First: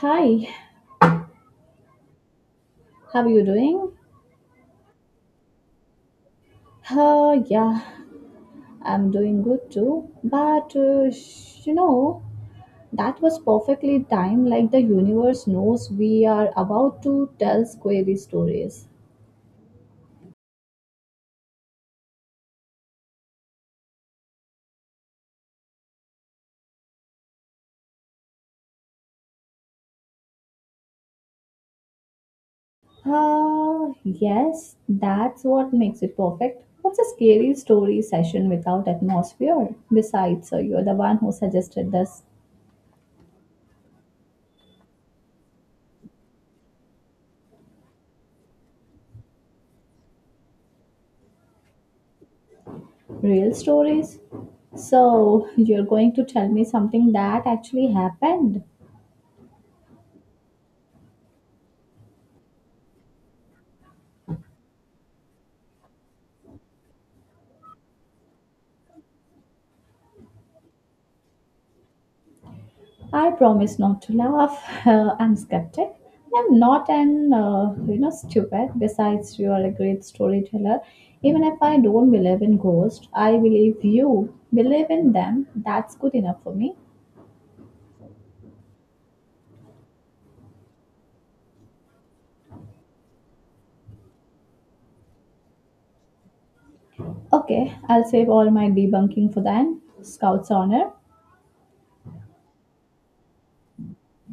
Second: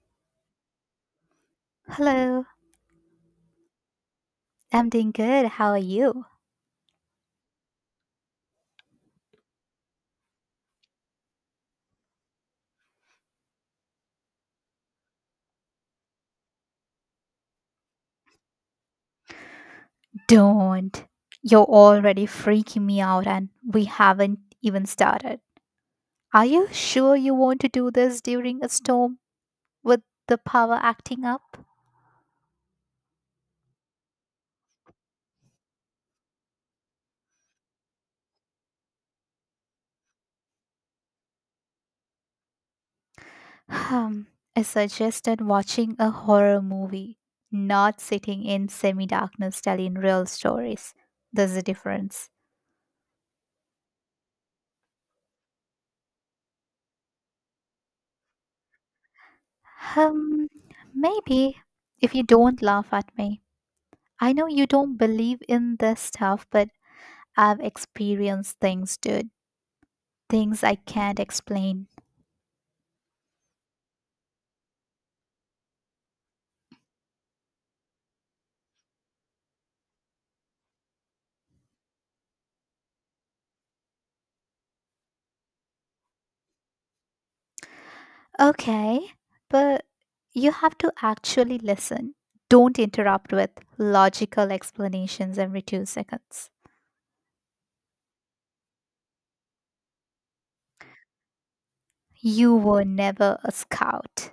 Hi, Hello, how are you doing? I'm doing good. How are you? Yeah, I'm doing good too. But that was perfectly timed, like the universe knows we are about to tell scary stories. Don't. You're already freaking me out, and we haven't even started. Are you sure you want to do this during a storm with the power acting up? Yes, that's what makes it perfect. What's a scary story session without atmosphere? Besides, you're the one who suggested this. Hmm, I suggested watching a horror movie, not sitting in semi darkness telling real stories. There's a difference. Real stories. So, you're going to tell me something that actually happened? Um, Maybe if you don't laugh at me. I know you don't believe in this stuff, but I've experienced things, dude. Things I can't explain. I promise not to laugh. I'm skeptic. I'm not an stupid. Besides, you are a great storyteller. Even if I don't believe in ghosts, I believe you believe in them. That's good enough for me. Okay, but you have to actually listen. Don't interrupt with logical explanations every 2 seconds. Okay, I'll save all my debunking for then. Scout's honor. You were never a scout.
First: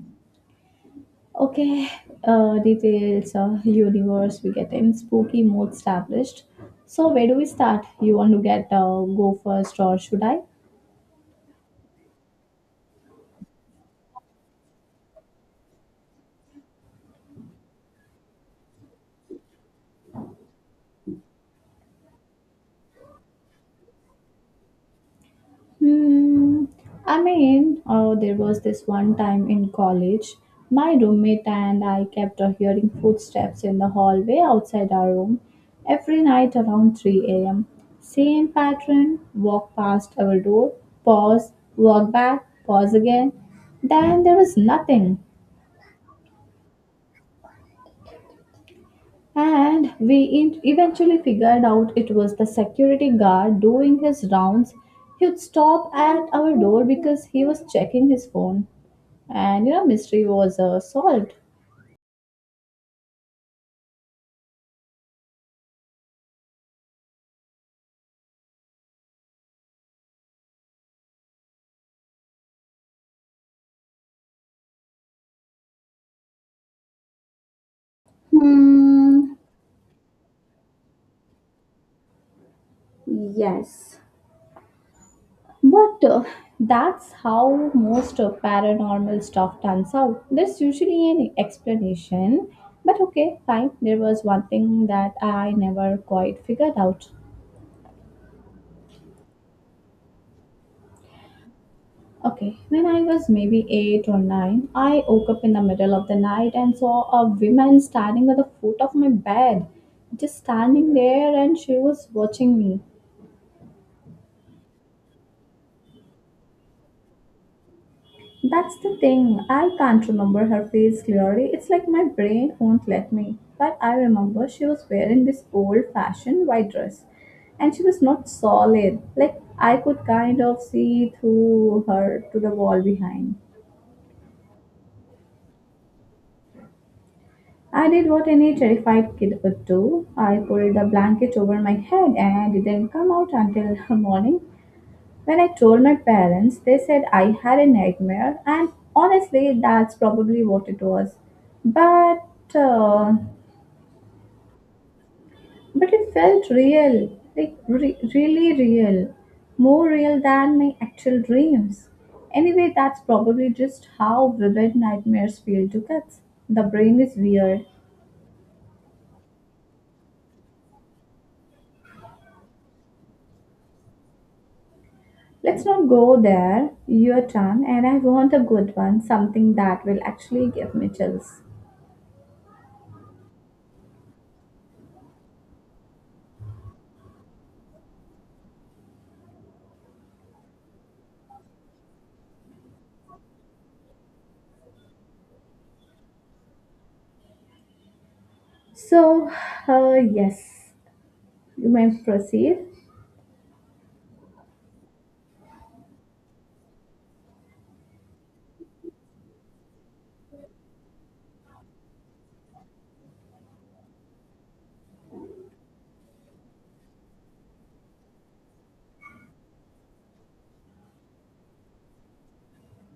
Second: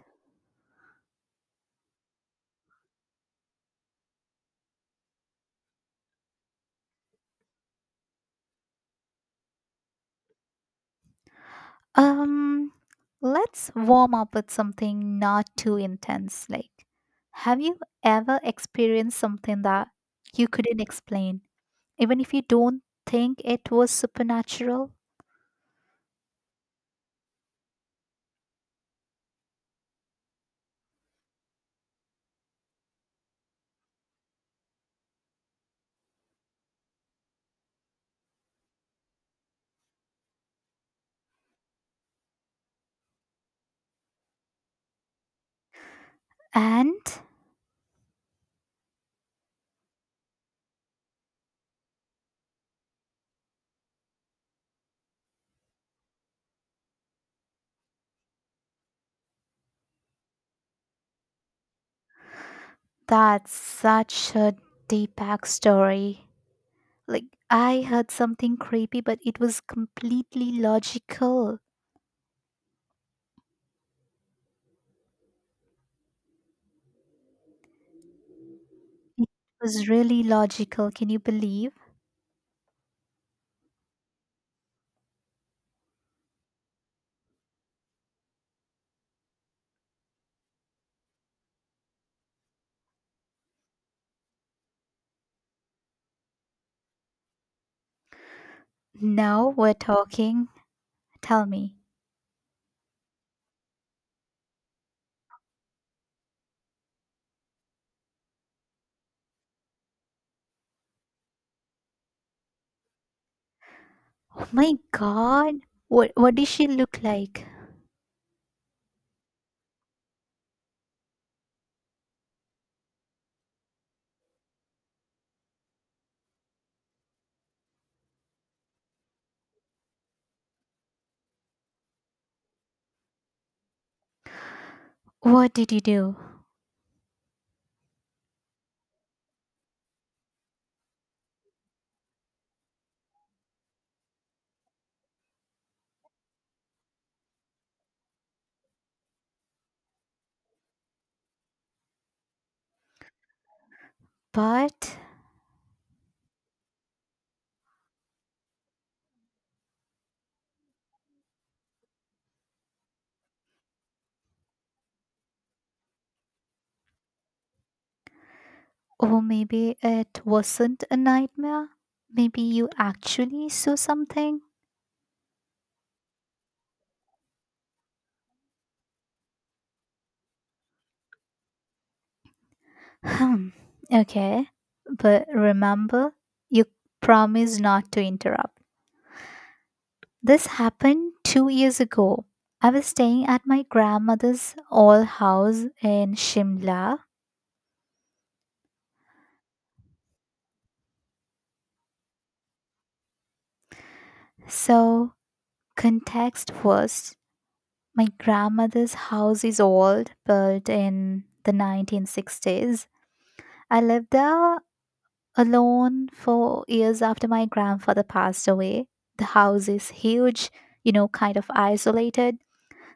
Okay, details, universe, we get in spooky mode established. So where do we start? You want to get go first or should I? Um, let's warm up with something not too intense. Like, have you ever experienced something that you couldn't explain, even if you don't think it was supernatural? Hmm. I mean, oh, there was this one time in college, my roommate and I kept hearing footsteps in the hallway outside our room every night around 3 a.m. Same pattern walk past our door, pause, walk back, pause again. Then there was nothing. And And we eventually figured out it was the security guard doing his rounds. He'd stop at our door because he was checking his phone. And mystery was solved. that's such a Deepak story. Like, I heard something creepy, but it was completely logical. It Hmm. was really logical. Can you believe? Yes. But that's how most paranormal stuff turns out. There's usually an explanation. But okay, fine. There was one thing that I never quite figured out. Now we're talking. Tell me. Okay, when I was maybe eight or nine, I woke up in the middle of the night and saw a woman standing at the foot of my bed, just standing there, and she was watching me. Oh my God. What did she look like? That's the thing, I can't remember her face clearly. It's like my brain won't let me. But I remember she was wearing this old fashioned white dress, and she was not solid. Like I could kind of see through her to the wall behind. What did you do? I did what any terrified kid would do. I pulled the blanket over my head and didn't come out until morning. When I told my parents, they said I had a nightmare, and honestly, that's probably what it was. But uh, But, but it felt real, like really real, more real than my actual dreams. Anyway, that's probably just how vivid nightmares feel to kids. The brain is weird. oh, maybe it wasn't a nightmare. Maybe you actually saw something. Let's not go there, your turn, and I want a good one, something that will actually give me chills. Hmm. Okay. But remember, you promised not to interrupt. This happened 2 years ago. I was staying at my grandmother's old house in Shimla. So, yes, you may proceed. So, context first, my grandmother's house is old, built in the 1960s. I lived there alone for years after my grandfather passed away. The house is huge, you know, kind of isolated,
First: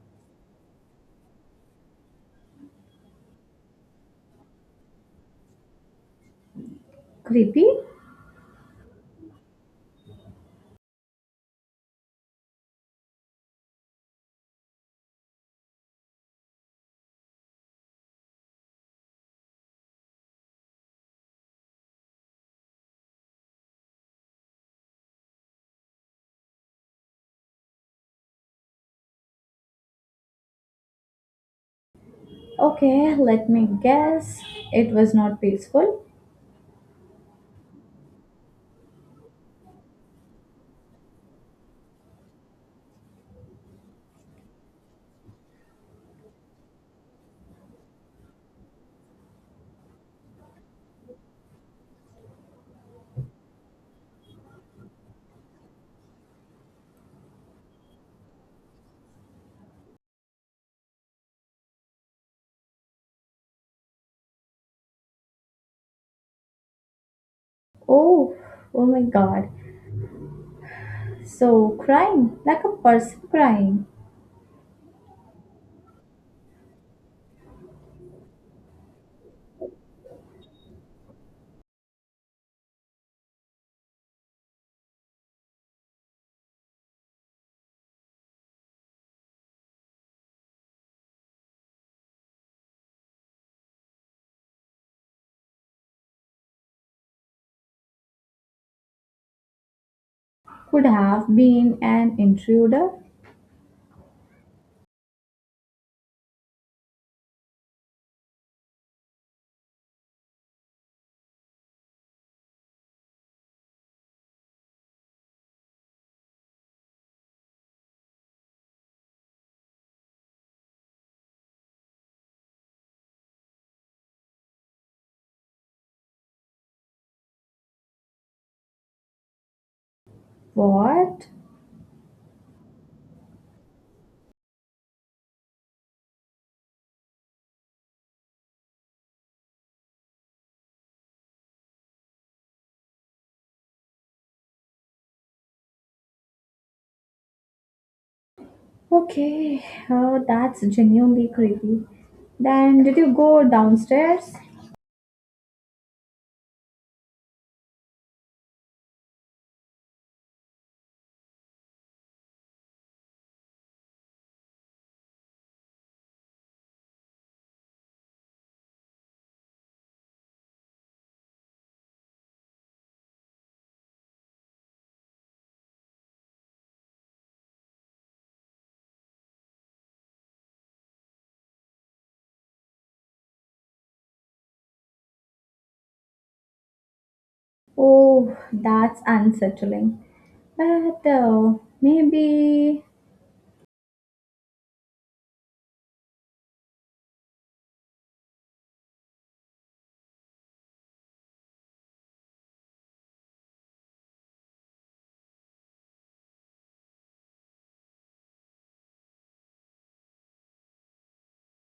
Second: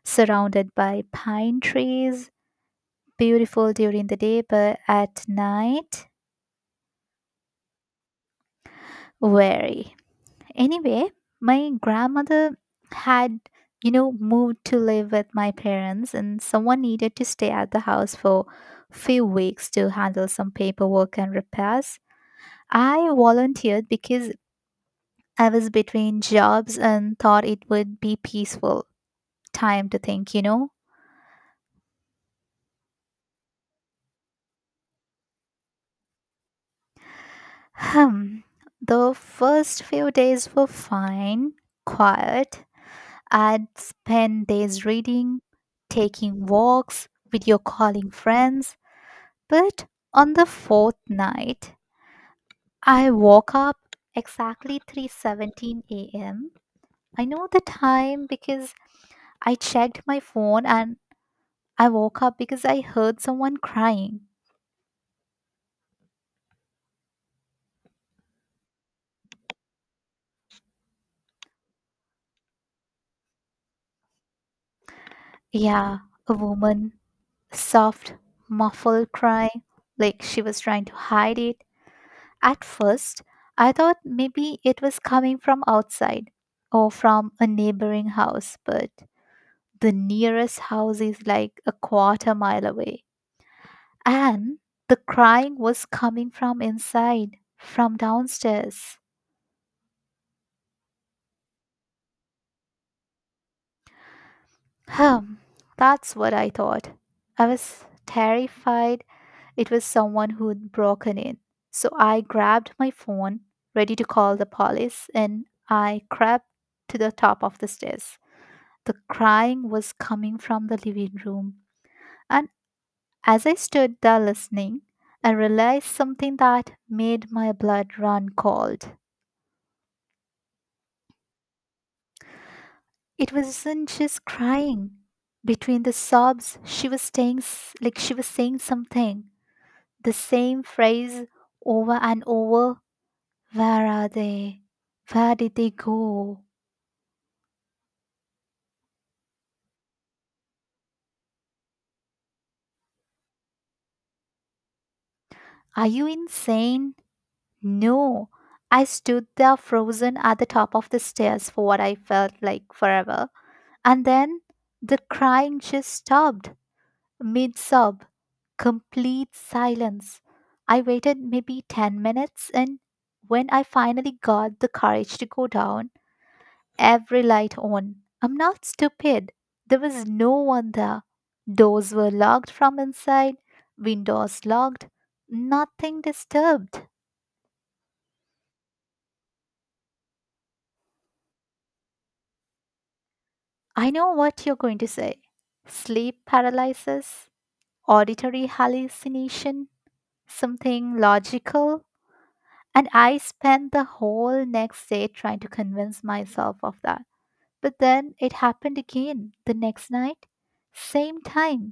surrounded by pine trees, beautiful during the day, but at night, Creepy? weary. Anyway, my grandmother had, you know, moved to live with my parents, and someone needed to stay at the house for few weeks to handle some paperwork and repairs. I volunteered because I was between jobs and thought it would be peaceful time to think, Okay, let me guess. It was not peaceful. hmm. The first few days were fine, quiet. I'd spend days reading, taking walks, video calling friends. But on the fourth night, I woke up exactly 3:17 a.m. I know the time because I checked my phone, and I woke up because I heard someone crying. Oh, oh my god. So, crying, like a person crying, Yeah, a woman, soft, muffled cry, like she was trying to hide it. At first, I thought maybe it was coming from outside or from a neighboring house, but the nearest house is like a quarter mile away. And the crying was coming from inside, from downstairs. could have been an intruder. Hmm, that's what I thought. I was terrified it was someone who'd broken in. So I grabbed my phone, ready to call the police, and I crept to the top of the stairs. The crying was coming from the living room. And as I stood there listening, I realized something that made my blood run cold. What? It wasn't just crying. Between the sobs, she was saying, s- like she was saying something. The same phrase over and over. Where are they? Where did they go? Okay, oh, that's genuinely creepy. Then, did you go downstairs? Are you insane? No. I stood there frozen at the top of the stairs for what I felt like forever. And then the crying just stopped mid sob, complete silence. I waited maybe 10 minutes, and when I finally got the courage to go down, every light on. I'm not stupid. There was no one there. Doors were locked from inside, windows locked, nothing disturbed. Oh, that's unsettling. But maybe. I know what you're going to say: sleep paralysis, auditory hallucination, something logical, and I spent the whole next day trying to convince myself of that. But then it happened again the next night. Same time,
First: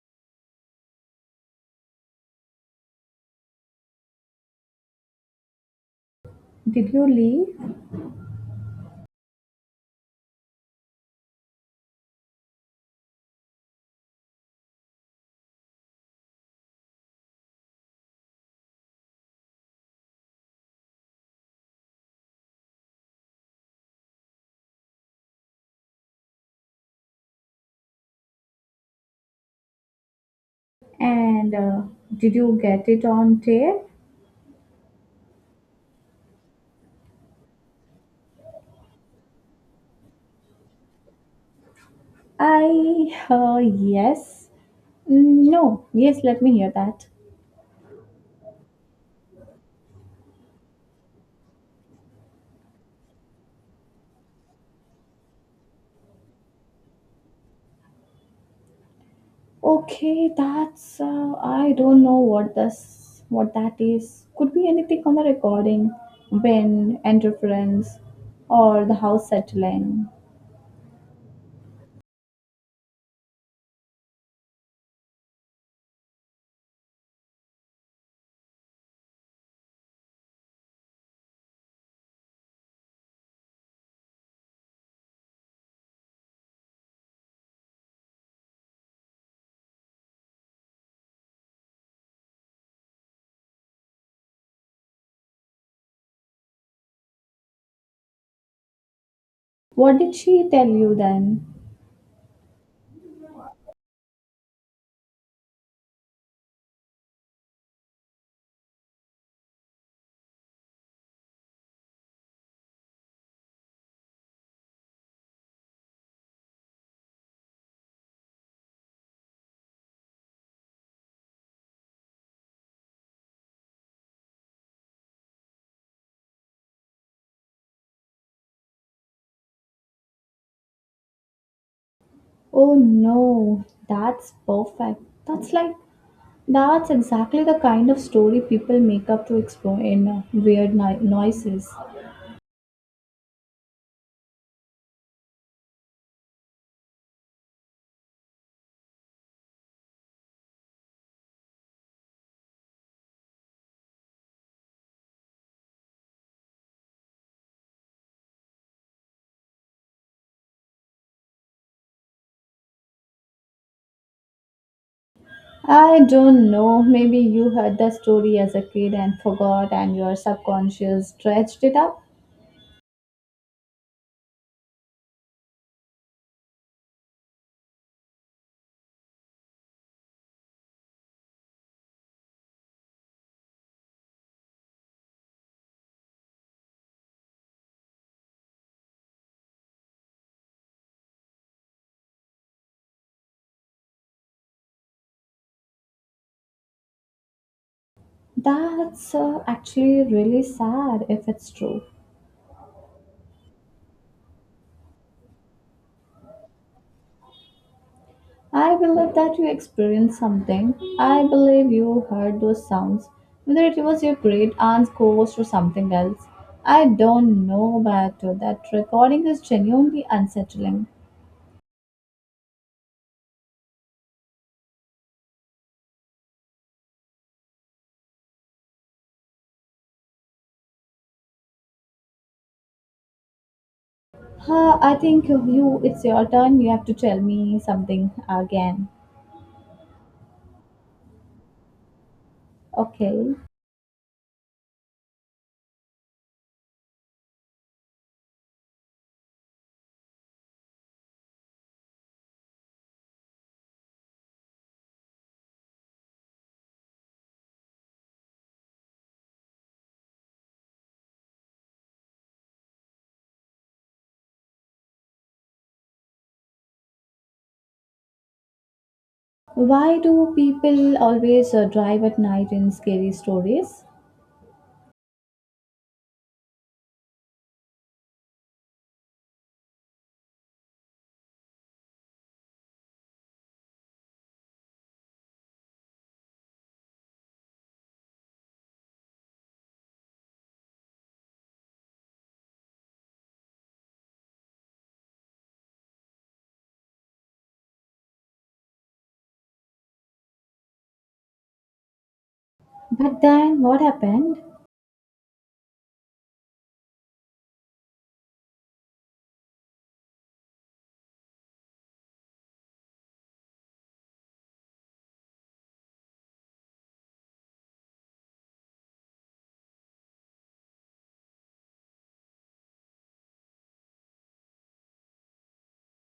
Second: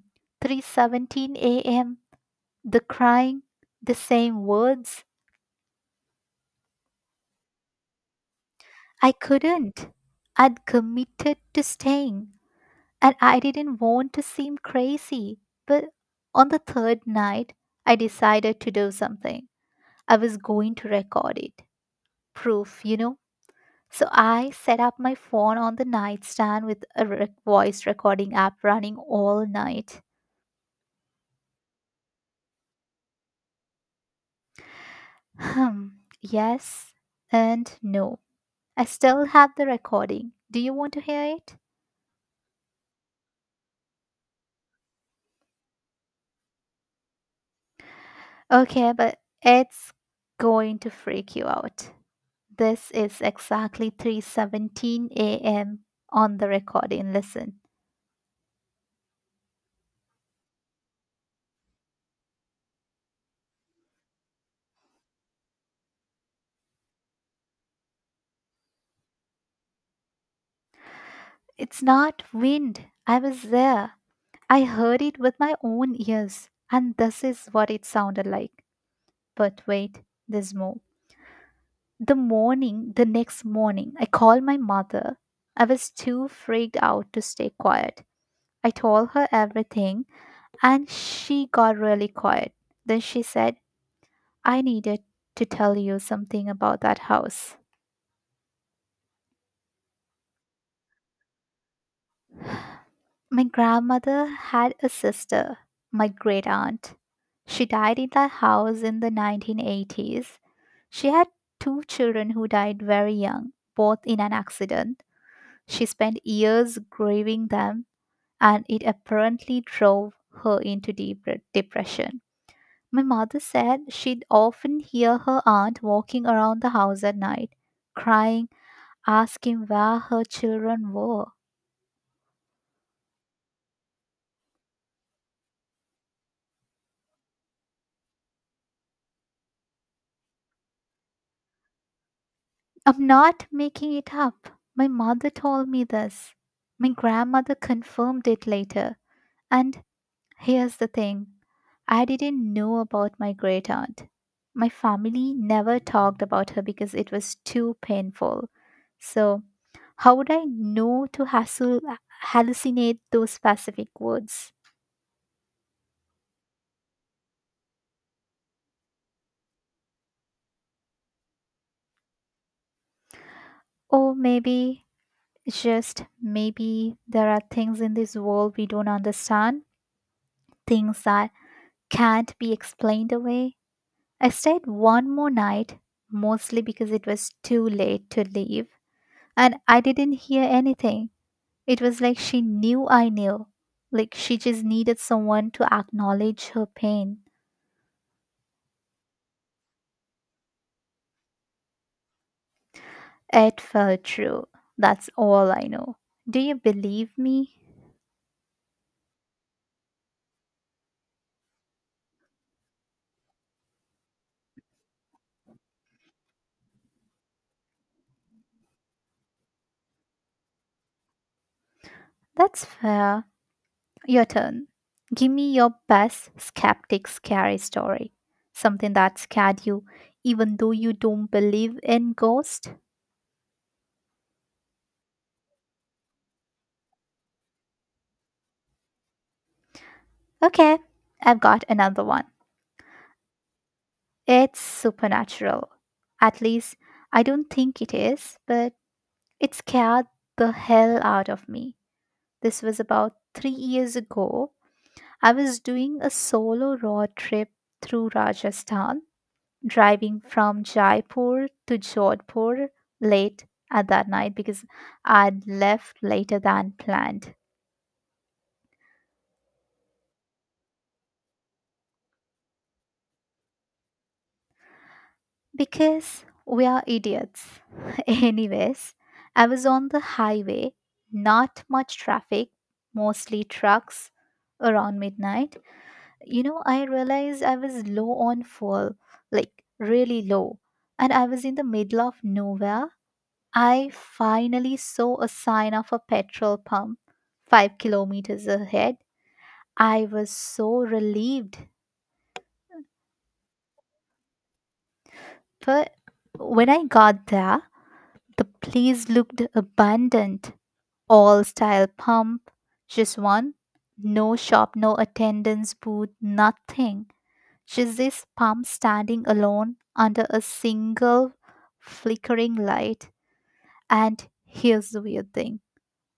3:17 a.m. The crying, the same words. Did you leave? I couldn't. I'd committed to staying, and I didn't want to seem crazy. But on the third night, I decided to do something. I was going to record it. Proof, you know. So I set up my phone on the nightstand with a voice recording app running all night. And did you get it on tape? Hmm. Yes and no. I still have the recording. Do you want to hear it? Yes. No, yes, let me hear that. Okay, but it's going to freak you out. This is exactly 3:17 a.m. on the recording. Listen. Okay, I don't know what that is. Could be anything on the recording, wind, interference, or the house settling. It's not wind. I was there. I heard it with my own ears, and this is what it sounded like. But wait, there's more. The next morning, I called my mother. I was too freaked out to stay quiet. I told her everything, and she got really quiet. Then she said, I needed to tell you something about that house. What did she tell you then? My grandmother had a sister, my great aunt. She died in that house in the 1980s. She had two children who died very young, both in an accident. She spent years grieving them, and it apparently drove her into deep depression. My mother said she'd often hear her aunt walking around the house at night, crying, asking where her children were. Oh no, that's perfect. That's like that's exactly the kind of story people make up to explain weird noises. I'm not making it up. My mother told me this. My grandmother confirmed it later, and here's the thing: I didn't know about my great aunt. My family never talked about her because it was too painful. So, how would I know to hallucinate those specific words? I don't know. Maybe you heard the story as a kid and forgot, and your subconscious dredged it up. Or maybe, just maybe, there are things in this world we don't understand, things that can't be explained away. I stayed one more night, mostly because it was too late to leave, and I didn't hear anything. It was like she knew I knew. Like she just needed someone to acknowledge her pain. That's actually really sad if it's true. It felt true. That's all I know. Do you believe me? I believe that you experienced something. I believe you heard those sounds, whether it was your great aunt's ghost or something else. I don't know, but that recording is genuinely unsettling. That's fair. Your turn. Give me your best skeptic scary story. Something that scared you, even though you don't believe in ghosts. Huh, I think it's your turn. You have to tell me something again. Okay, I've got another one. Okay. It's supernatural. At least, I don't think it is, but it scared the hell out of me. This was about 3 years ago. I was doing a solo road trip through Rajasthan, driving from Jaipur to Jodhpur late at that night because I'd left later than planned. Why do people always drive at night in scary stories? Because we are idiots. Anyways, I was on the highway, not much traffic, mostly trucks around midnight. You know, I realized I was low on fuel, like really low, and I was in the middle of nowhere. I finally saw a sign of a petrol pump 5 kilometers ahead. I was so relieved. But then what happened? But when I got there, the place looked abandoned. All style pump, just one. No shop, no attendance booth, nothing. Jesus Pump standing alone under a single flickering light. And here's the weird thing:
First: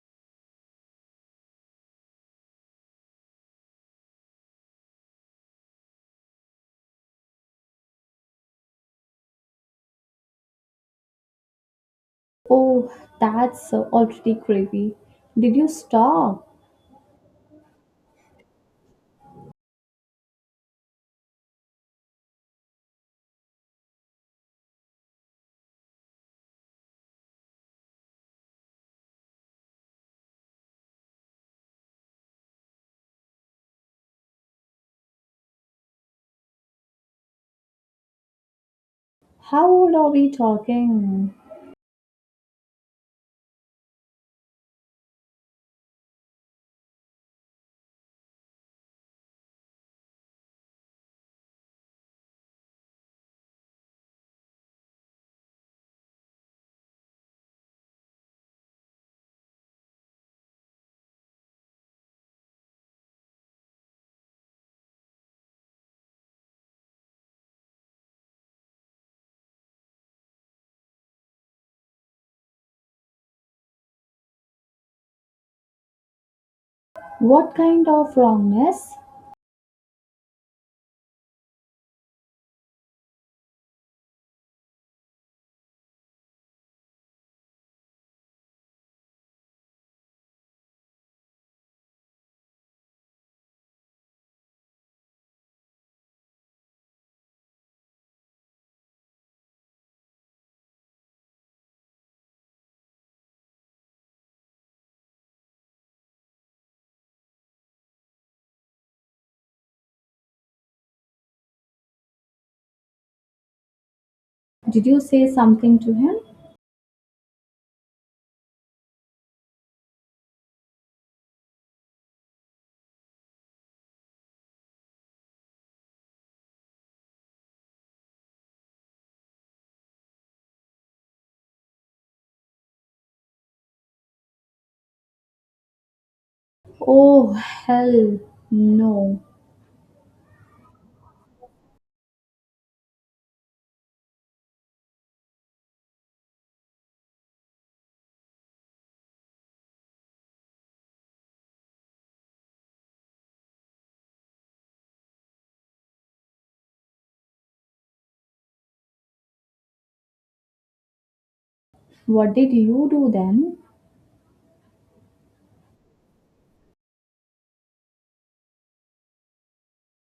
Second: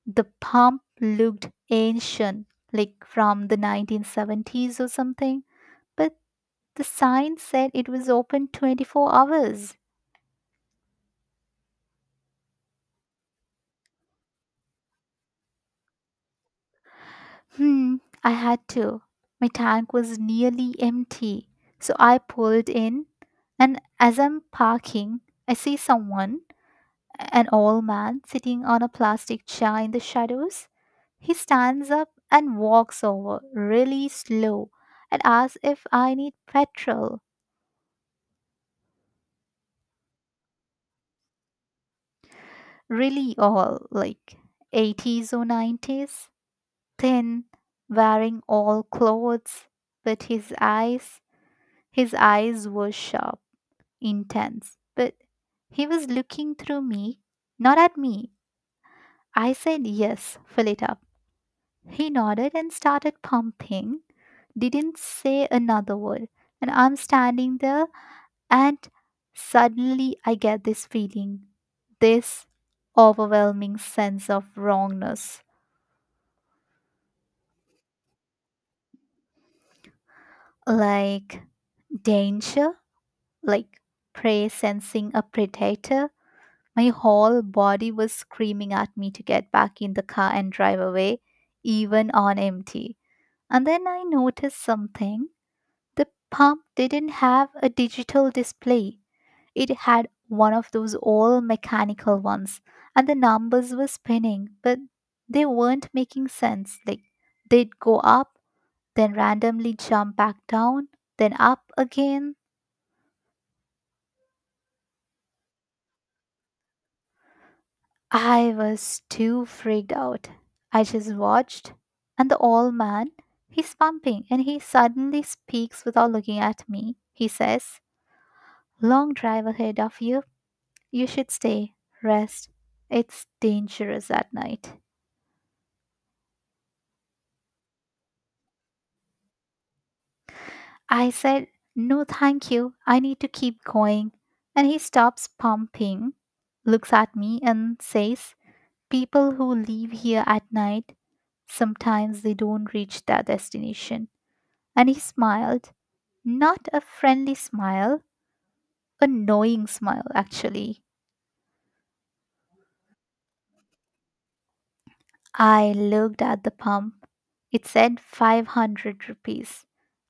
the pump looked ancient, like from the 1970s or something, but the sign said it was open 24 hours. Oh, that's already creepy. Did you stop? Hmm, I had to. My tank was nearly empty, so I pulled in, and as I'm parking, I see someone. An old man sitting on a plastic chair in the shadows. He stands up and walks over, really slow, and asks if I need petrol. How old are we talking? Really all like 80s or 90s. Thin, wearing all clothes, but his eyes were sharp, intense. But he was looking through me, not at me. I said, Yes, fill it up. He nodded and started pumping. Didn't say another word. And I'm standing there, and suddenly I get this feeling, this overwhelming sense of wrongness, What kind of wrongness? like danger, like prey sensing a predator. My whole body was screaming at me to get back in the car and drive away, even on empty. And then I noticed something. The pump didn't have a digital display. It had one of those old mechanical ones, and the numbers were spinning, but they weren't making sense. Like, they'd go up, then randomly jump back down, then up again. Did you say something to him? I was too freaked out. I just watched, and the old man, he's pumping, and he suddenly speaks without looking at me. He says, Long drive ahead of you. You should stay, rest. It's dangerous at night. Oh, hell no. I said, No, thank you. I need to keep going. And he stops pumping, looks at me, and says, People who leave here at night, sometimes they don't reach their destination. And he smiled. Not a friendly smile, a knowing smile, actually. What did you do then? I looked at the pump. It said 500 rupees.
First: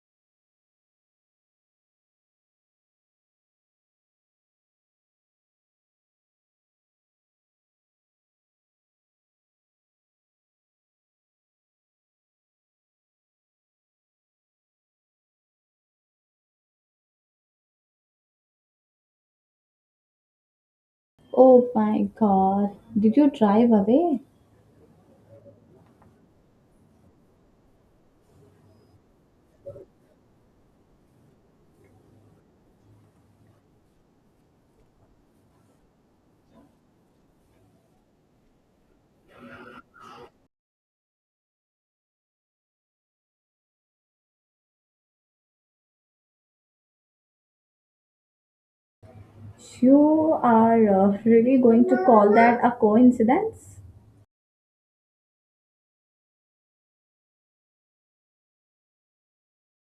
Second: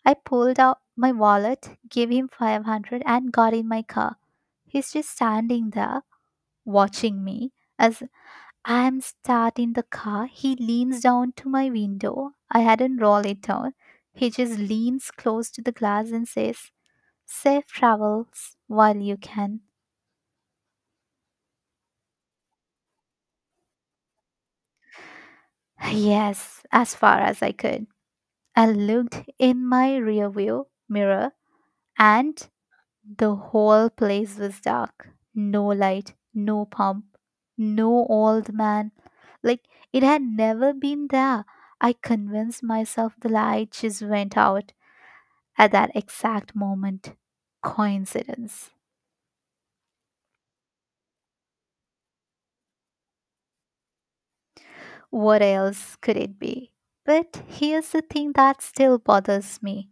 I pulled out my wallet, gave him 500, and got in my car. He's just standing there watching me. As I'm starting the car, he leans down to my window. I hadn't rolled it down. He just leans close to the glass and says, Safe travels while you can. Oh my god. Did you drive away? Yes, as far as I could. I looked in my rearview mirror, and the whole place was dark. No light, no pump, no old man. Like it had never been there. I convinced myself the light just went out at that exact moment. Coincidence. You are really going to call that a coincidence? What else could it be? But here's the thing that still bothers me.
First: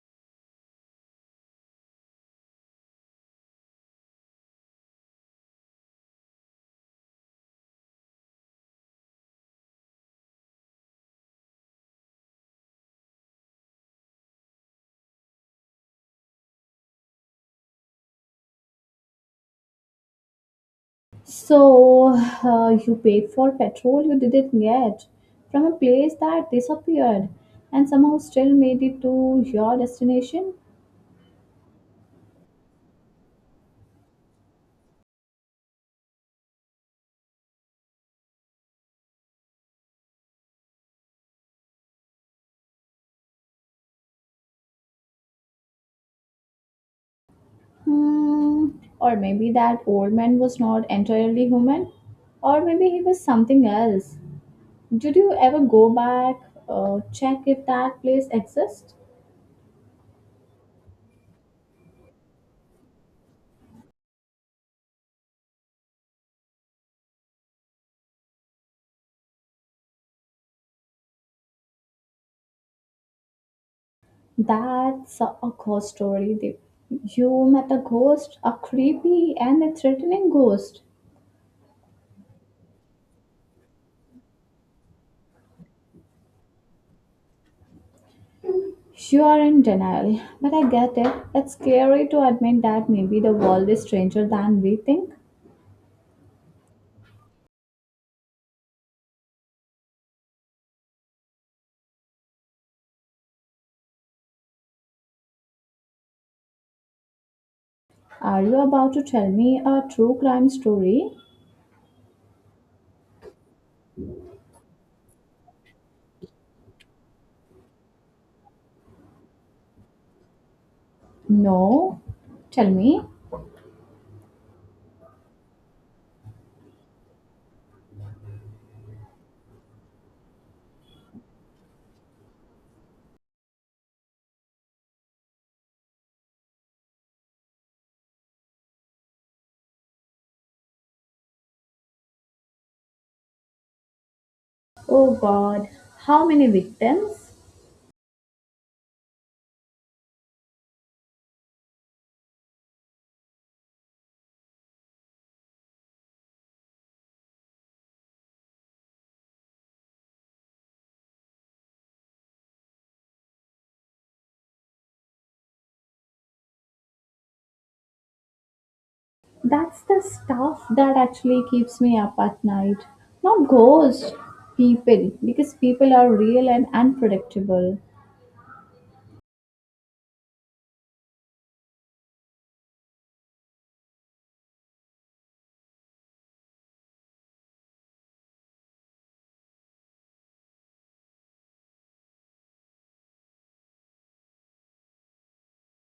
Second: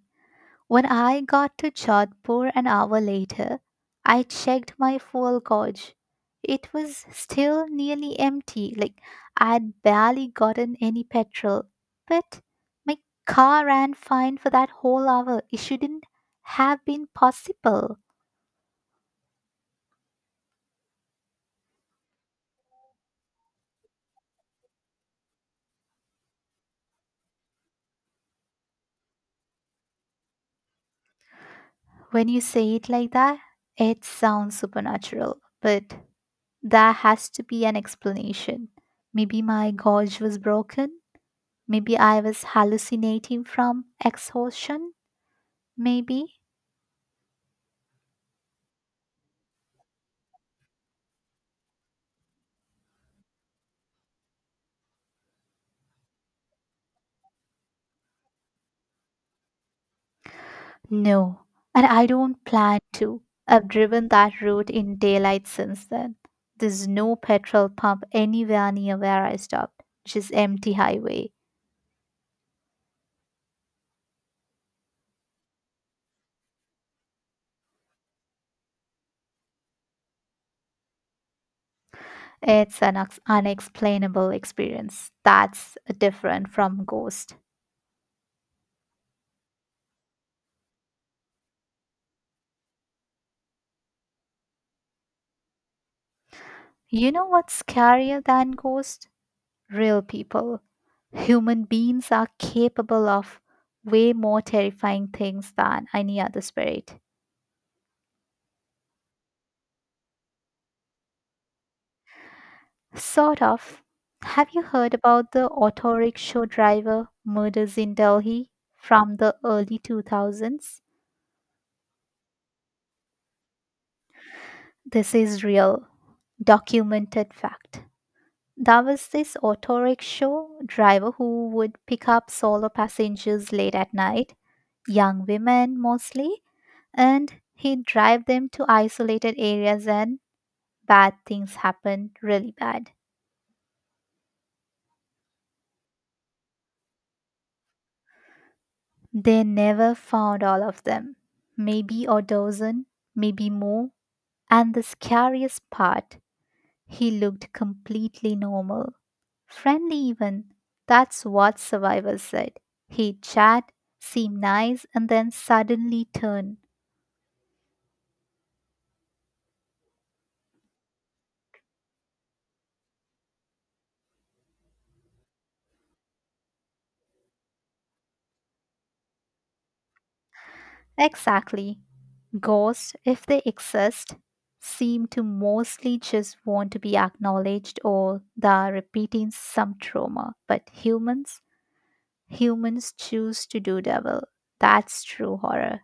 When I got to Jodhpur an hour later, I checked my fuel gauge. It was still nearly empty, like I'd barely gotten any petrol. But my car ran fine for that whole hour. It shouldn't have been possible. So, you paid for petrol you didn't get from a place that disappeared and somehow still made it to your destination? When you say it like that, it sounds supernatural, but there has to be an explanation. Maybe my gauge was broken. Maybe I was hallucinating from exhaustion. Maybe? Hmm, or maybe that old man was not entirely human, or maybe he was something else. Did you ever go back, check if that place exists? No, and I don't plan to. I've driven that route in daylight since then. There's no petrol pump anywhere near where I stopped, just empty highway. That's a ghost story. You met a ghost, a creepy and a threatening ghost. It's an unexplainable experience. That's different from ghost. You are in denial, but I get it. It's scary to admit that maybe the world is stranger than we think. You know what's scarier than ghost? Real people. Human beings are capable of way more terrifying things than any other spirit. Are you about to tell me a true crime story? Sort of. Have you heard about the auto rickshaw driver murders in Delhi from the early 2000s? No. Tell me. This is real, documented fact. There was this auto rickshaw driver who would pick up solo passengers late at night, young women mostly, and he'd drive them to isolated areas and bad things happened, really bad. Oh God, how many victims? They never found all of them. Maybe a dozen, maybe more. And the scariest part, he looked completely normal, friendly even. That's what survivors said. He'd chat, seem nice, and then suddenly turn. That's the stuff that actually keeps me up at night. Not ghosts, people, because people are real and unpredictable. Exactly. Ghosts, if they exist, seem to mostly just want to be acknowledged or they are repeating some trauma. But humans, humans choose to do devil. That's true horror.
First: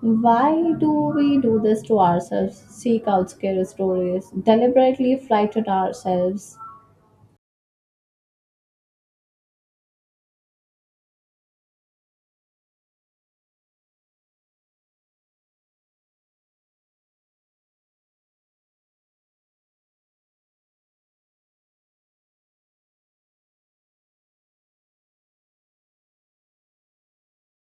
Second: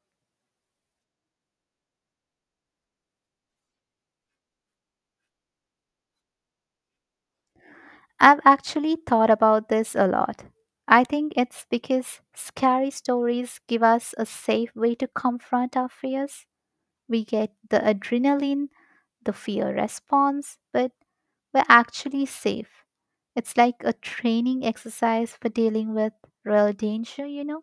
Why do we do this to ourselves? Seek out scary stories, deliberately frighten ourselves. I've actually thought about this a lot. I think it's because scary stories give us a safe way to confront our fears. We get the adrenaline, the fear response, but we're actually safe. It's like a training exercise for dealing with real danger, you know?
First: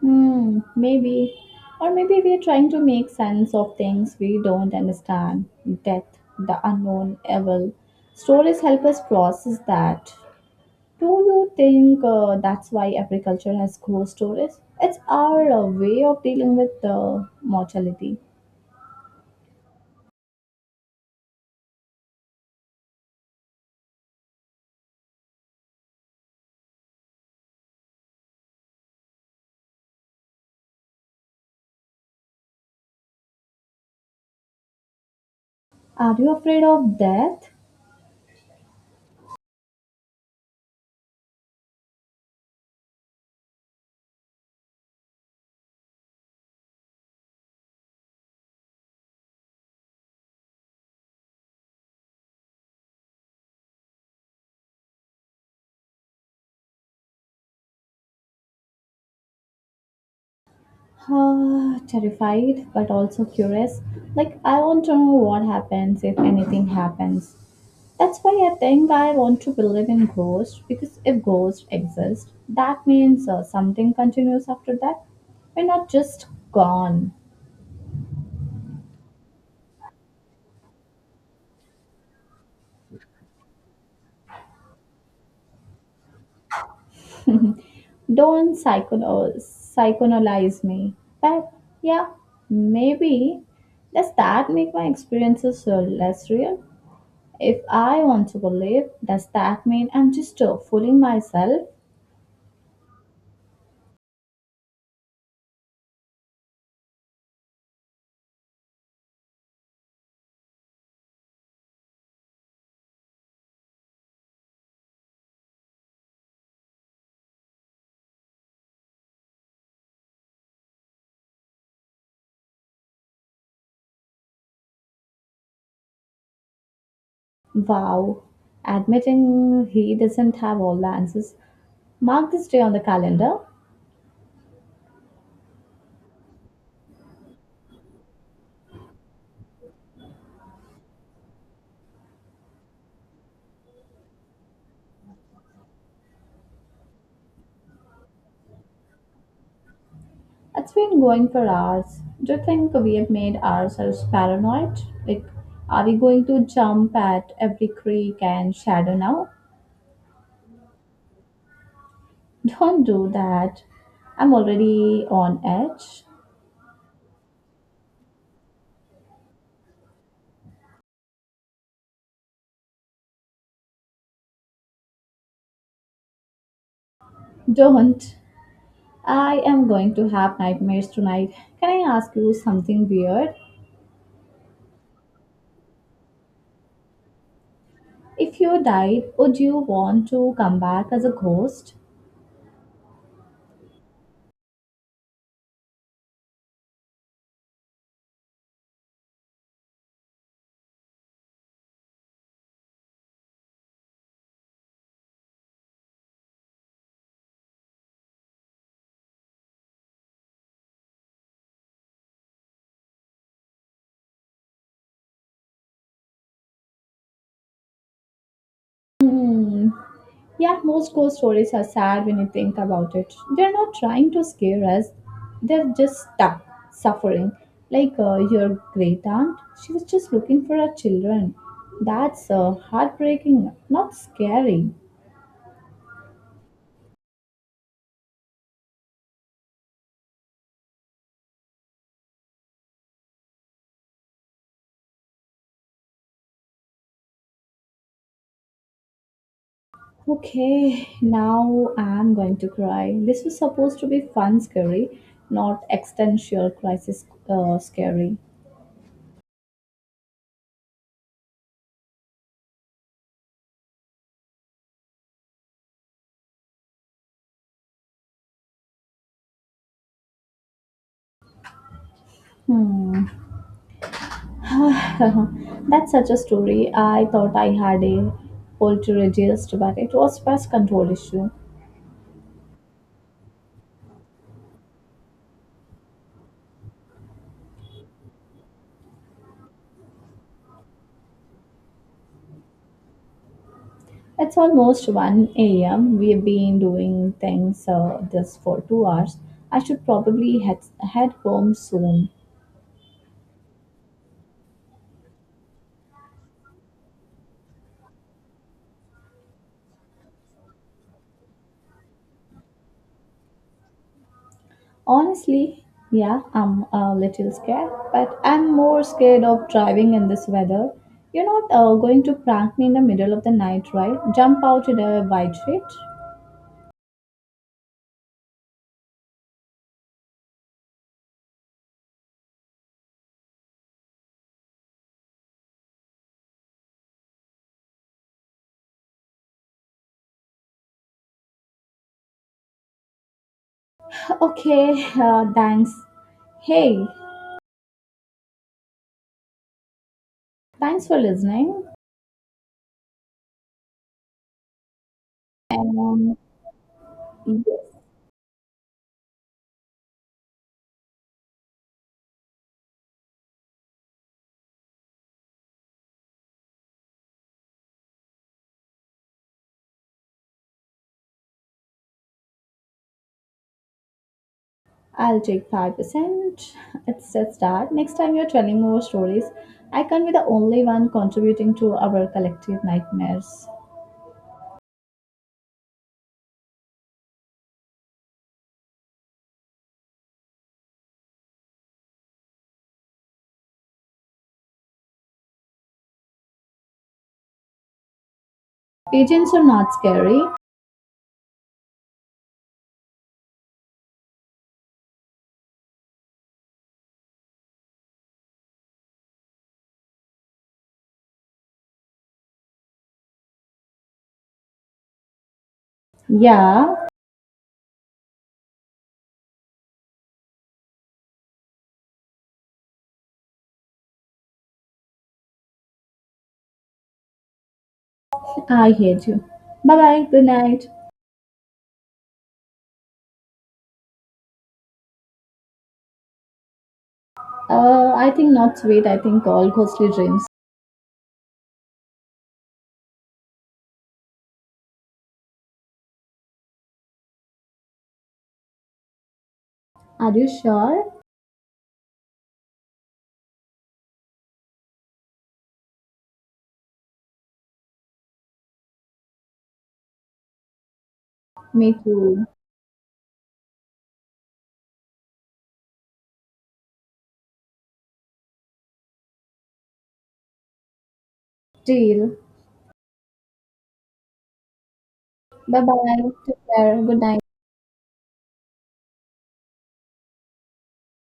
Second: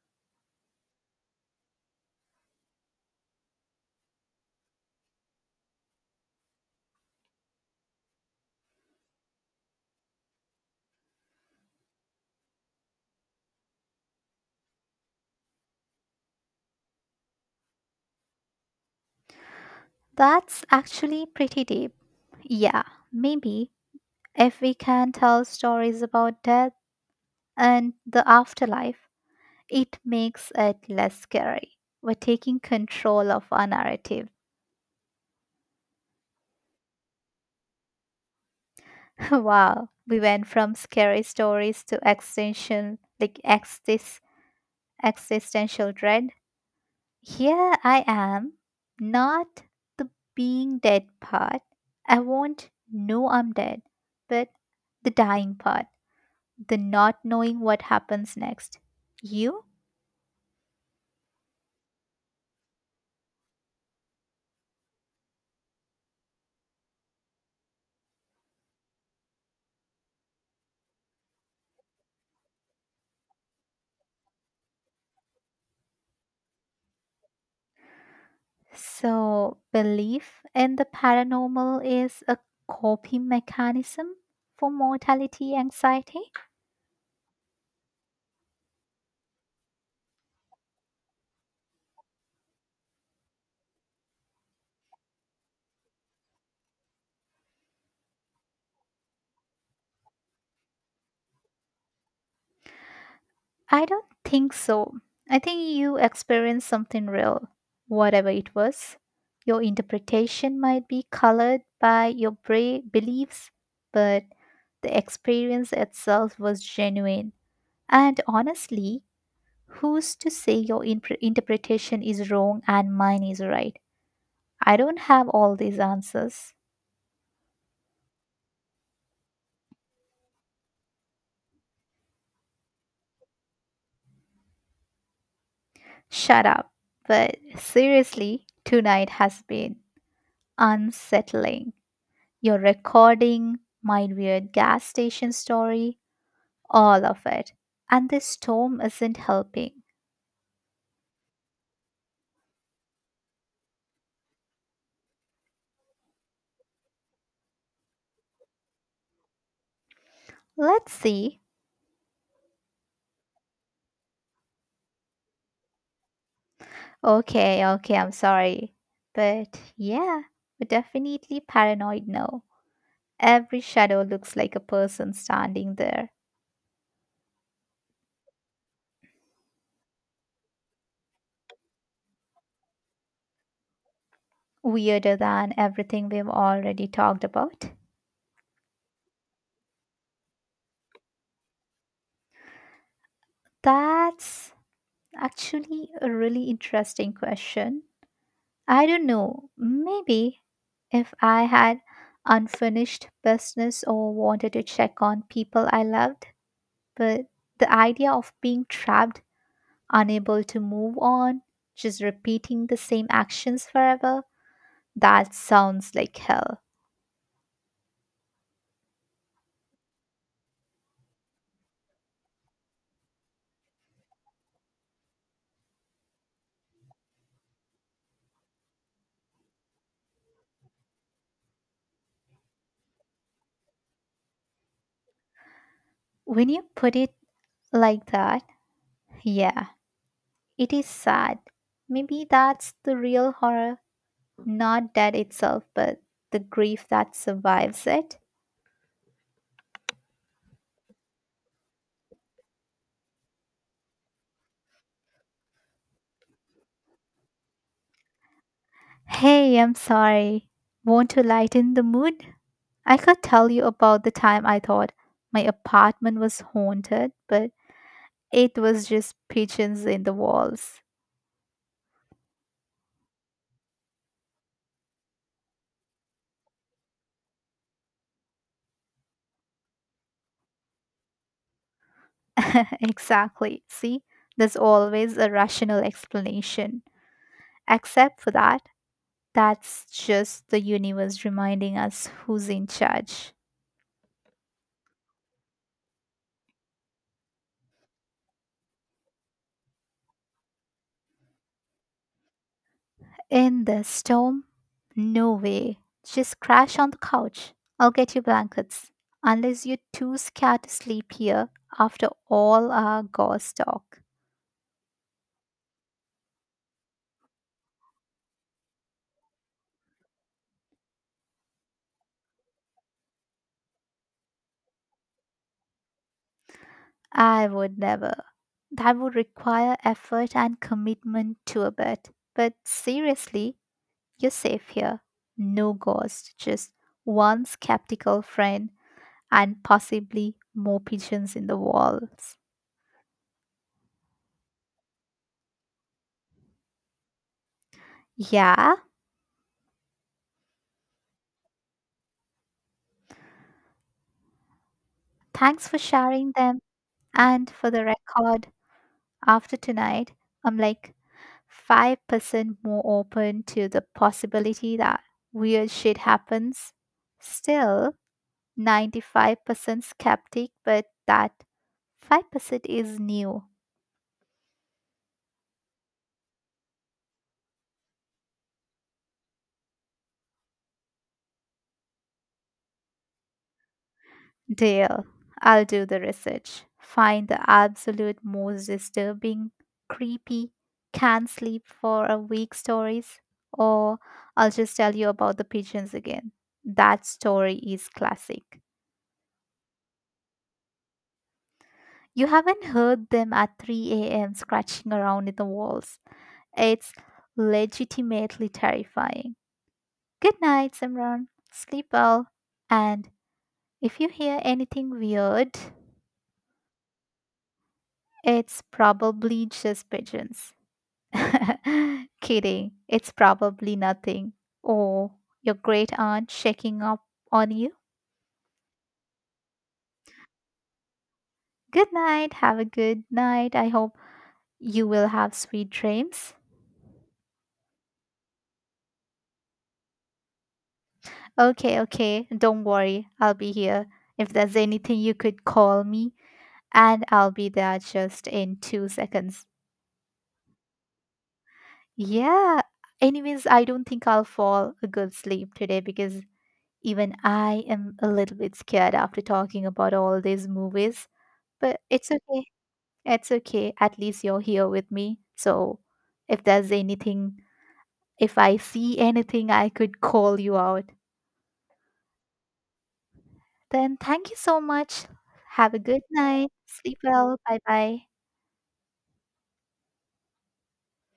Hmm, maybe. Or maybe we are trying to make sense of things we don't understand. Death, the unknown, evil. Stories help us process that. Do you think that's why agriculture has ghost stories? It's our way of dealing with mortality. That's actually pretty deep. Yeah, maybe if we can tell stories about death and the afterlife, it makes it less scary. We're taking control of our narrative. Are you afraid of death? Wow, we went from scary stories to existential, like existential dread. Here I am, not the being dead part. I won't know I'm dead, but the dying part, the not knowing what happens next. You? Ah, terrified, but also curious. Like, I want to know what happens if anything happens. That's why I think I want to believe in ghosts because if ghosts exist, that means something continues after that. We're not just gone. So, belief in the paranormal is a coping mechanism for mortality anxiety? Don't psychoanalyze me. But yeah, maybe does that make my experiences less real? If I want to believe, does that mean I'm just fooling myself? I don't think so. I think you experienced something real, whatever it was. Your interpretation might be colored by your beliefs, but the experience itself was genuine. And honestly, who's to say your interpretation is wrong and mine is right? I don't have all these answers. Wow, admitting he doesn't have all the answers. Mark this day on the calendar. Shut up. But seriously, tonight has been unsettling. Your recording, my weird gas station story, all of it. And this storm isn't helping. It's been going for hours. Do you think we have made ourselves paranoid? Like, are we going to jump at every creek and shadow now? Let's see. Don't do that. I'm already on edge. Okay, okay, I'm sorry. But yeah, we're definitely paranoid now. Every shadow looks like a person standing there. Don't. I am going to have nightmares tonight. Can I ask you something weird? Weirder than everything we've already talked about. If you died, would you want to come back as a ghost? That's actually a really interesting question. I don't know. Maybe if I had unfinished business or wanted to check on people I loved, but the idea of being trapped, unable to move on, just repeating the same actions forever, that sounds like hell. Hmm. Yeah, most ghost stories are sad when you think about it. They're not trying to scare us, they're just stuck, suffering. Like your great aunt, she was just looking for her children. That's heartbreaking, not scary. When you put it like that, yeah, it is sad. Maybe that's the real horror, not death itself, but the grief that survives it. Okay, now I'm going to cry. This was supposed to be fun, scary, not existential crisis scary. Hey, I'm sorry. Want to lighten the mood? I could tell you about the time I thought my apartment was haunted, but it was just pigeons in the walls. Hmm. That's such a story. I thought I had a poltergeist, but it was pest control issue. Exactly. See, there's always a rational explanation. Except for that, that's just the universe reminding us who's in charge. It's almost 1 a.m. We've been doing things this for 2 hours. I should probably head home soon. In the storm? No way. Just crash on the couch. I'll get you blankets. Unless you're too scared to sleep here after all our gauze talk. Honestly, yeah, I'm a little scared, but I'm more scared of driving in this weather. You're not going to prank me in the middle of the night, right? Jump out in a wide street? I would never. That would require effort and commitment to a bed. But seriously, you're safe here. No ghost, just one skeptical friend and possibly more pigeons in the walls. Okay, thanks. Hey, Yeah, thanks for listening. thanks for Um, sharing them. And for yes, the record, after tonight, I'm like 5% more open to the possibility that weird shit happens. Still, 95% skeptic, but that 5% is new. I'll take 5%. It's a start. Next time you're telling more stories, I can't be the only one contributing to our collective nightmares. Deal. I'll do the research. Find the absolute most disturbing, creepy, can't sleep for a week stories, or I'll just tell you about the pigeons again. That story is classic. Pigeons are not scary. You haven't heard them at 3 a.m. scratching around in the walls. It's legitimately terrifying. Good night, Simran. Sleep well. And if you hear anything weird, Yeah, it's probably just pigeons. Kidding. It's probably nothing. Or your great aunt checking up on you. I hate you. Bye bye. Good night. Good night. Have a good night. I hope you will have sweet dreams. I think not sweet. I think all ghostly dreams. Okay, okay. Don't worry. I'll be here. If there's anything, you could call me and I'll be there just in 2 seconds. Are you sure? Yeah. Anyways, I don't think I'll fall a good sleep today because even I am a little bit scared after talking about all these movies. Me But it's too. okay. It's okay. At least you're here with me. So if there's anything, if I see anything, I could call you out. Deal. Then thank you so much. Bye Have a bye. good Take night. care. Sleep Good night. well. Bye bye.